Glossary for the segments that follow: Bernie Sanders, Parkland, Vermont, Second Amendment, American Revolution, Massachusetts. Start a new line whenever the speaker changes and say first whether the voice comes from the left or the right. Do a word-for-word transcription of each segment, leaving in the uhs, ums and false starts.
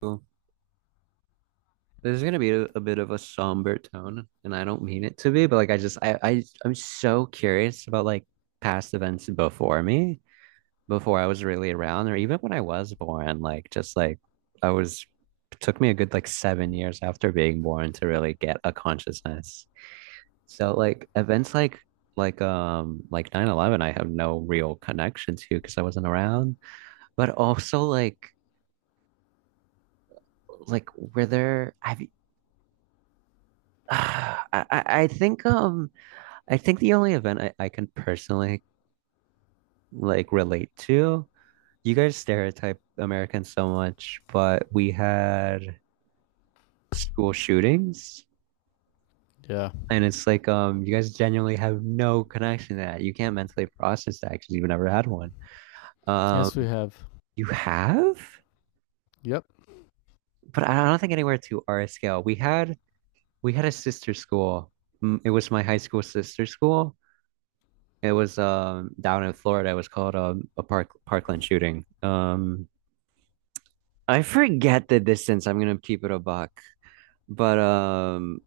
right: Well, this is gonna be a, a bit of a somber tone, and I don't mean it to be, but like I just I, I I'm so curious about like past events before me, before I was really around, or even when I was born. Like just like I was it took me a good like seven years after being born to really get a consciousness. So like events like like um like nine eleven, I have no real connection to because I wasn't around, but also like like were there have you I, I I think um I think the only event I, I can personally like relate to, you guys stereotype Americans so much, but we had school shootings.
left: Yeah.
right: And it's like um you guys genuinely have no connection to that. You can't mentally process that because you've never had one.
left: Yes, we
right: Um
left: have.
right: you have?
left: Yep.
right: But I don't think anywhere to our scale. We had we had a sister school. Mm, It was my high school sister school. It was um down in Florida. It was called um, a park Parkland shooting. Um I forget the distance. I'm gonna keep it a buck. But um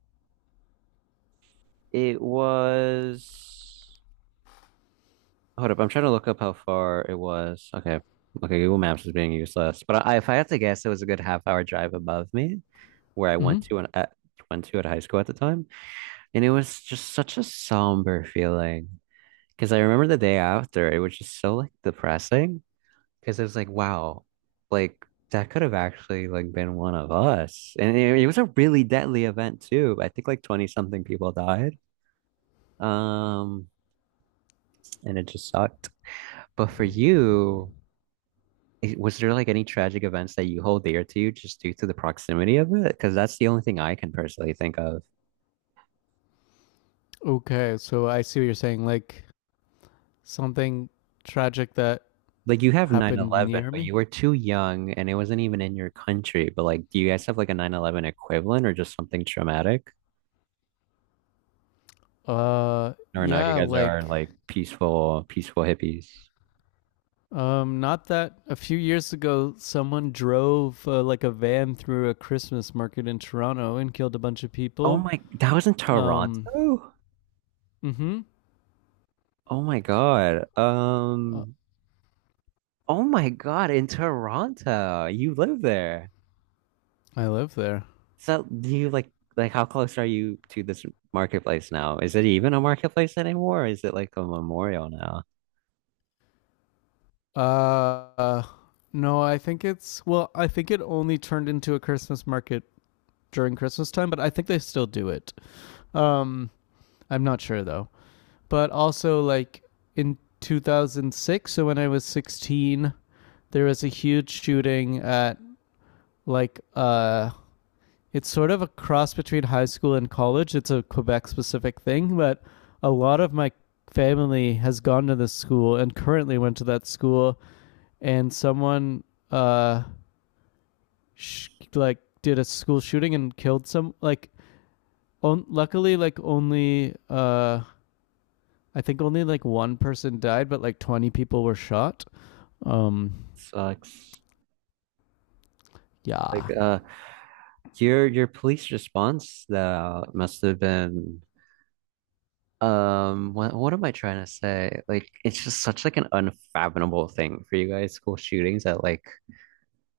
right: it was hold up, I'm trying to look up how far it was. Okay. Okay, Google Maps is being useless. But I, if I had to guess, it was a good half hour drive above me where I went
left: Hmm.
right: to an, at went to at high school at the time. And it was just such a somber feeling. Because I remember the day after, it was just so like depressing. Because it was like, wow, like that could have actually like been one of us. And it, it was a really deadly event too. I think like twenty something people died. Um, and it just sucked. But for you, i- was there like any tragic events that you hold dear to you just due to the proximity of it? Because that's the only thing I can personally think of.
left: Okay, so I see what you're saying. Like something tragic that
right: Like you have nine
left: happened
right: eleven,
left: near
right: but
left: me.
right: you were too young and it wasn't even in your country. But like, do you guys have like a nine eleven equivalent or just something traumatic?
left: Uh,
right: Or no, you
left: yeah,
right: guys are
left: like
right: like peaceful, peaceful hippies.
left: um, not that a few years ago someone drove uh, like a van through a Christmas market in Toronto and killed a bunch of
right: Oh
left: people.
right: my, that was in Toronto?
left: Um, mm-hmm.
right: Oh my God.
left: Uh,
right: Um, oh my God, in Toronto. You live there.
left: I live there.
right: So do you like like how close are you to this marketplace now? Is it even a marketplace anymore? Or is it like a memorial now?
left: Uh, no, I think it's well, I think it only turned into a Christmas market during Christmas time, but I think they still do it. Um, I'm not sure though. But also, like in two thousand six, so when I was sixteen, there was a huge shooting at like uh, it's sort of a cross between high school and college. It's a Quebec specific thing, but a lot of my family has gone to this school and currently went to that school, and someone uh, sh- like did a school shooting and killed some like. On, luckily, like only uh, I think only like one person died, but like twenty people were shot. Um,
right: Sucks. Like
left: yeah.
right: uh your your police response though must have been. Um, what what am I trying to say? Like, it's just such like an unfathomable thing for you guys, school shootings, that like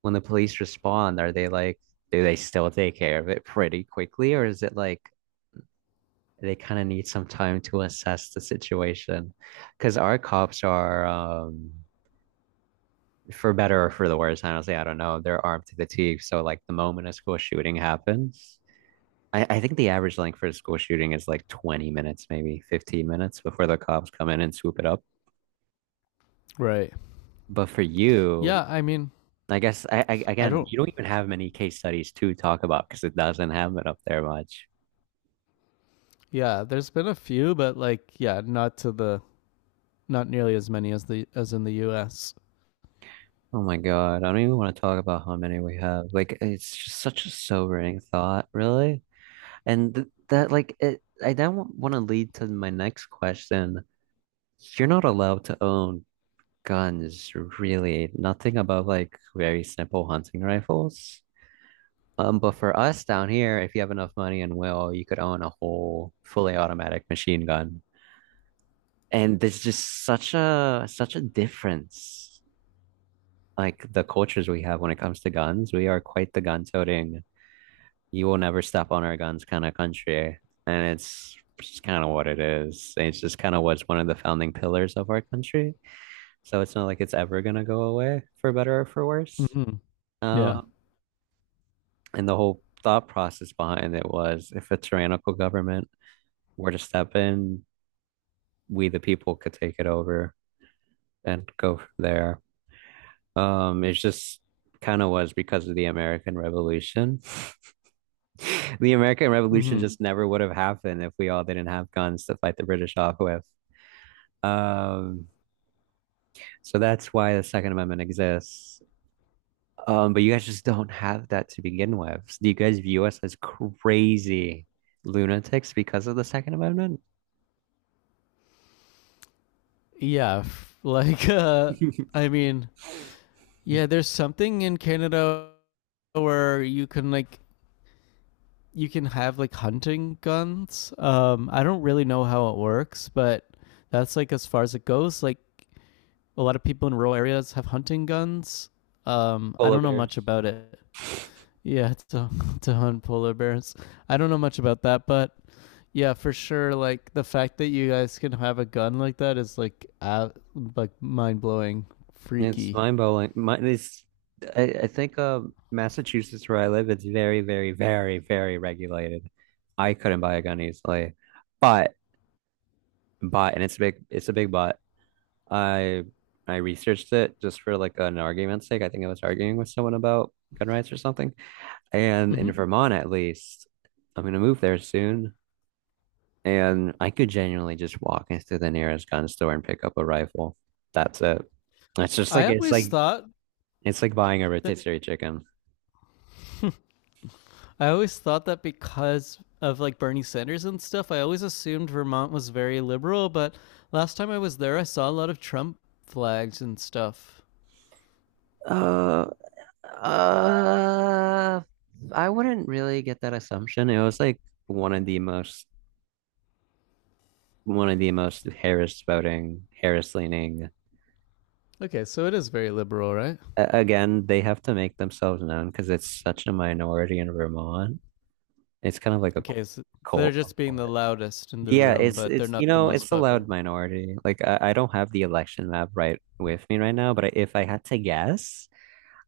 right: when the police respond, are they like do they still take care of it pretty quickly, or is it like they kind of need some time to assess the situation? Because our cops are um for better or for the worse, honestly, I don't know. They're armed to the teeth, so like the moment a school shooting happens, I, I think the average length for a school shooting is like twenty minutes, maybe fifteen minutes before the cops come in and swoop it up.
left: Right.
right: But for you,
left: Yeah. I mean,
right: I guess I, I
left: I
right: again,
left: don't,
right: you don't even have many case studies to talk about because it doesn't happen up there much.
left: yeah, there's been a few, but like, yeah, not to the, not nearly as many as the, as in the U S.
right: Oh my God, I don't even want to talk about how many we have. Like it's just such a sobering thought, really. And th that like it I then want to lead to my next question. You're not allowed to own guns, really. Nothing above like very simple hunting rifles. Um, but for us down here, if you have enough money and will, you could own a whole fully automatic machine gun. And there's just such a such a difference. Like the cultures we have when it comes to guns, we are quite the gun toting, you will never step on our guns kind of country. And it's just kind of what it is. It's just kind of what's one of the founding pillars of our country. So it's not like it's ever gonna go away for better or for worse.
left: Mm-hmm. Yeah.
right: Uh, and the whole thought process behind it was if a tyrannical government were to step in, we the people could take it over and go from there. Um, it's just kind of was because of the American Revolution. The American Revolution
left: Mm-hmm.
right: just never would have happened if we all didn't have guns to fight the British off with. Um, so that's why the Second Amendment exists. Um, but you guys just don't have that to begin with. So do you guys view us as crazy lunatics because of the Second Amendment?
left: Yeah. Like, uh, I mean, yeah, there's something in Canada where you can like, you can have like hunting guns. Um, I don't really know how it works, but that's like as far as it goes. Like, a lot of people in rural areas have hunting guns. Um, I
right: Polar
left: don't know
right: bears.
left: much about it. Yeah, to to hunt polar bears. I don't know much about that, but yeah, for sure. Like the fact that you guys can have a gun like that is like uh, like mind blowing,
right: It's
left: freaky.
right: mind-blowing. My, this, I, I think uh, Massachusetts, where I live, it's very, very, very, very regulated. I couldn't buy a gun easily, but but, and it's a big, it's a big but. I I researched it just for like an argument's sake. I think I was arguing with someone about gun rights or something. And in
left: Hmm.
right: Vermont, at least, I'm gonna move there soon, and I could genuinely just walk into the nearest gun store and pick up a rifle. That's it. It's just
left: I
right: like it's
left: always
right: like
left: thought
right: it's like buying a
left: that
right: rotisserie chicken.
left: I always thought that because of like Bernie Sanders and stuff, I always assumed Vermont was very liberal. But last time I was there, I saw a lot of Trump flags and stuff.
right: Uh, uh, I wouldn't really get that assumption. It was like one of the most, one of the most Harris voting, Harris leaning.
left: Okay, so it is very liberal, right?
right: A- again, they have to make themselves known because it's such a minority in Vermont. It's kind of like a c-
left: Okay, so they're
right: cult.
left: just being the loudest in the
right: Yeah,
left: room,
right: it's
left: but they're
right: it's you
left: not the
right: know
left: most
right: it's a
left: popular.
right: loud minority. Like I, I don't have the election map right with me right now, but I, if I had to guess,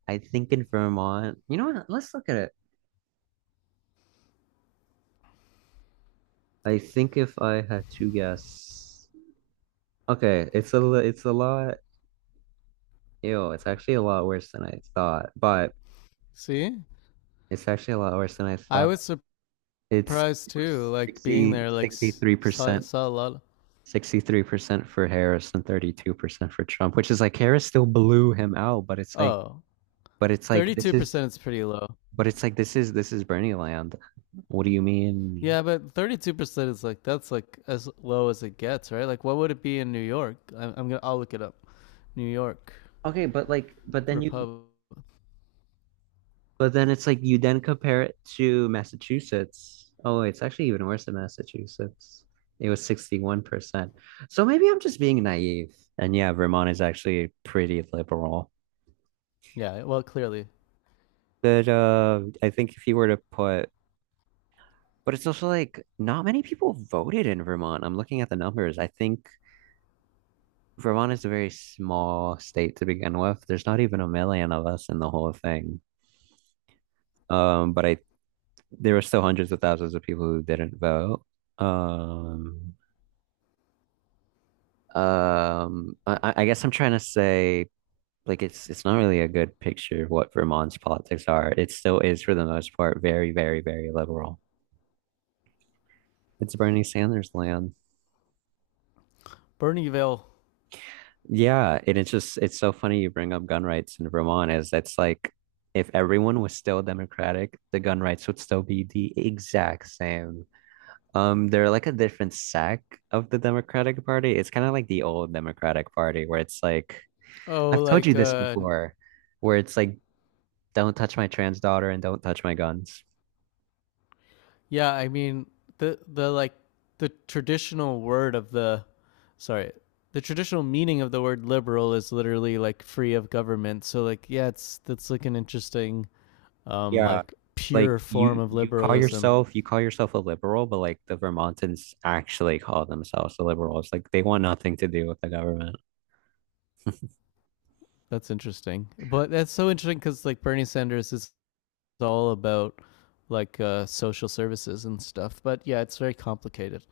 right: I think in Vermont, you know what? Let's look at it. I think if I had to guess, okay, it's a li- it's a lot. Ew, it's actually a lot worse than I thought, but
left: See?
right: it's actually a lot worse than I
left: I
right: thought.
left: was
right: It's
left: surprised too, like being
right: sixty
left: there, like
right: sixty
left: s-
right: three
left: saw,
right: percent
left: saw a lot.
right: sixty-three percent for Harris and thirty-two percent for Trump, which is like Harris still blew him out, but it's like,
left: Oh,
right: but it's like this
left: thirty-two
right: is,
left: percent is pretty low.
right: but it's like this is this is Bernie land. What do you mean?
left: Yeah, but thirty-two percent is like, that's like as low as it gets, right? Like, what would it be in New York? I'm, I'm gonna, I'll look it up. New York,
right: Okay, but like, but then you
left: Republic.
right: but then it's like you then compare it to Massachusetts. Oh, it's actually even worse than Massachusetts. It was sixty-one percent. So maybe I'm just being naive. And yeah, Vermont is actually pretty liberal.
left: Yeah, well, clearly.
right: But uh, I think if you were to put, but it's also like not many people voted in Vermont. I'm looking at the numbers. I think Vermont is a very small state to begin with. There's not even a million of us in the whole thing. Um, but I there were still hundreds of thousands of people who didn't vote. Um, Um, I, I guess I'm trying to say like it's it's not really a good picture of what Vermont's politics are. It still is for the most part very, very, very liberal. It's Bernie Sanders land.
left: Bernieville.
right: Yeah, and it's just it's so funny you bring up gun rights in Vermont is that's like if everyone was still democratic, the gun rights would still be the exact same. Um, they're like a different sect of the Democratic Party. It's kind of like the old Democratic Party where it's like
left: Oh,
right: I've told you
left: like
right: this
left: uh,
right: before, where it's like don't touch my trans daughter and don't touch my guns.
left: yeah, I mean the the like the traditional word of the sorry, the traditional meaning of the word liberal is literally like free of government. So like yeah, it's that's like an interesting um
right: Yeah.
left: like
right: Like
left: pure form
right: you
left: of
right: you call
left: liberalism.
right: yourself you call yourself a liberal, but like the Vermontans actually call themselves the liberals. Like they want nothing to do with the government.
left: That's interesting. But that's so interesting cuz like Bernie Sanders is all about like uh social services and stuff. But yeah, it's very complicated.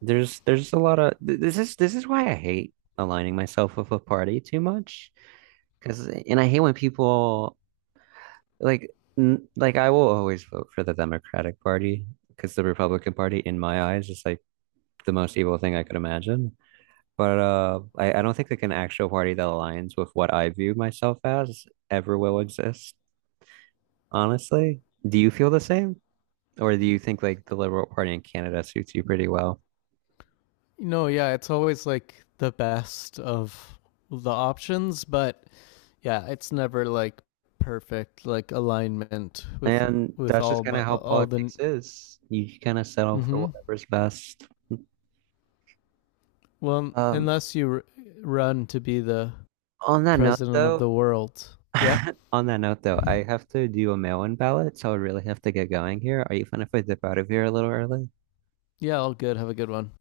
right: There's there's a lot of th- this is this is why I hate aligning myself with a party too much, because and I hate when people like n- like I will always vote for the Democratic Party because the Republican Party in my eyes is like the most evil thing I could imagine. But uh, I, I don't think like an actual party that aligns with what I view myself as ever will exist, honestly. Do you feel the same? Or do you think like the Liberal Party in Canada suits you pretty well?
left: You know, yeah, it's always like the best of the options, but yeah, it's never like perfect like alignment with
right: And
left: with
right: that's just
left: all
right: kind
left: my
right: of how
left: all the
right: politics is. You kind of settle for
left: mm-hmm.
right: whatever's best.
left: Well,
right: Um,
left: unless you r- run to be the
right: on that note,
left: president of
right: though,
left: the world. Yeah.
right: On that note, though, I have to do a mail-in ballot, so I really have to get going here. Are you fine if I dip out of here a little early?
left: Yeah, all good. Have a good one.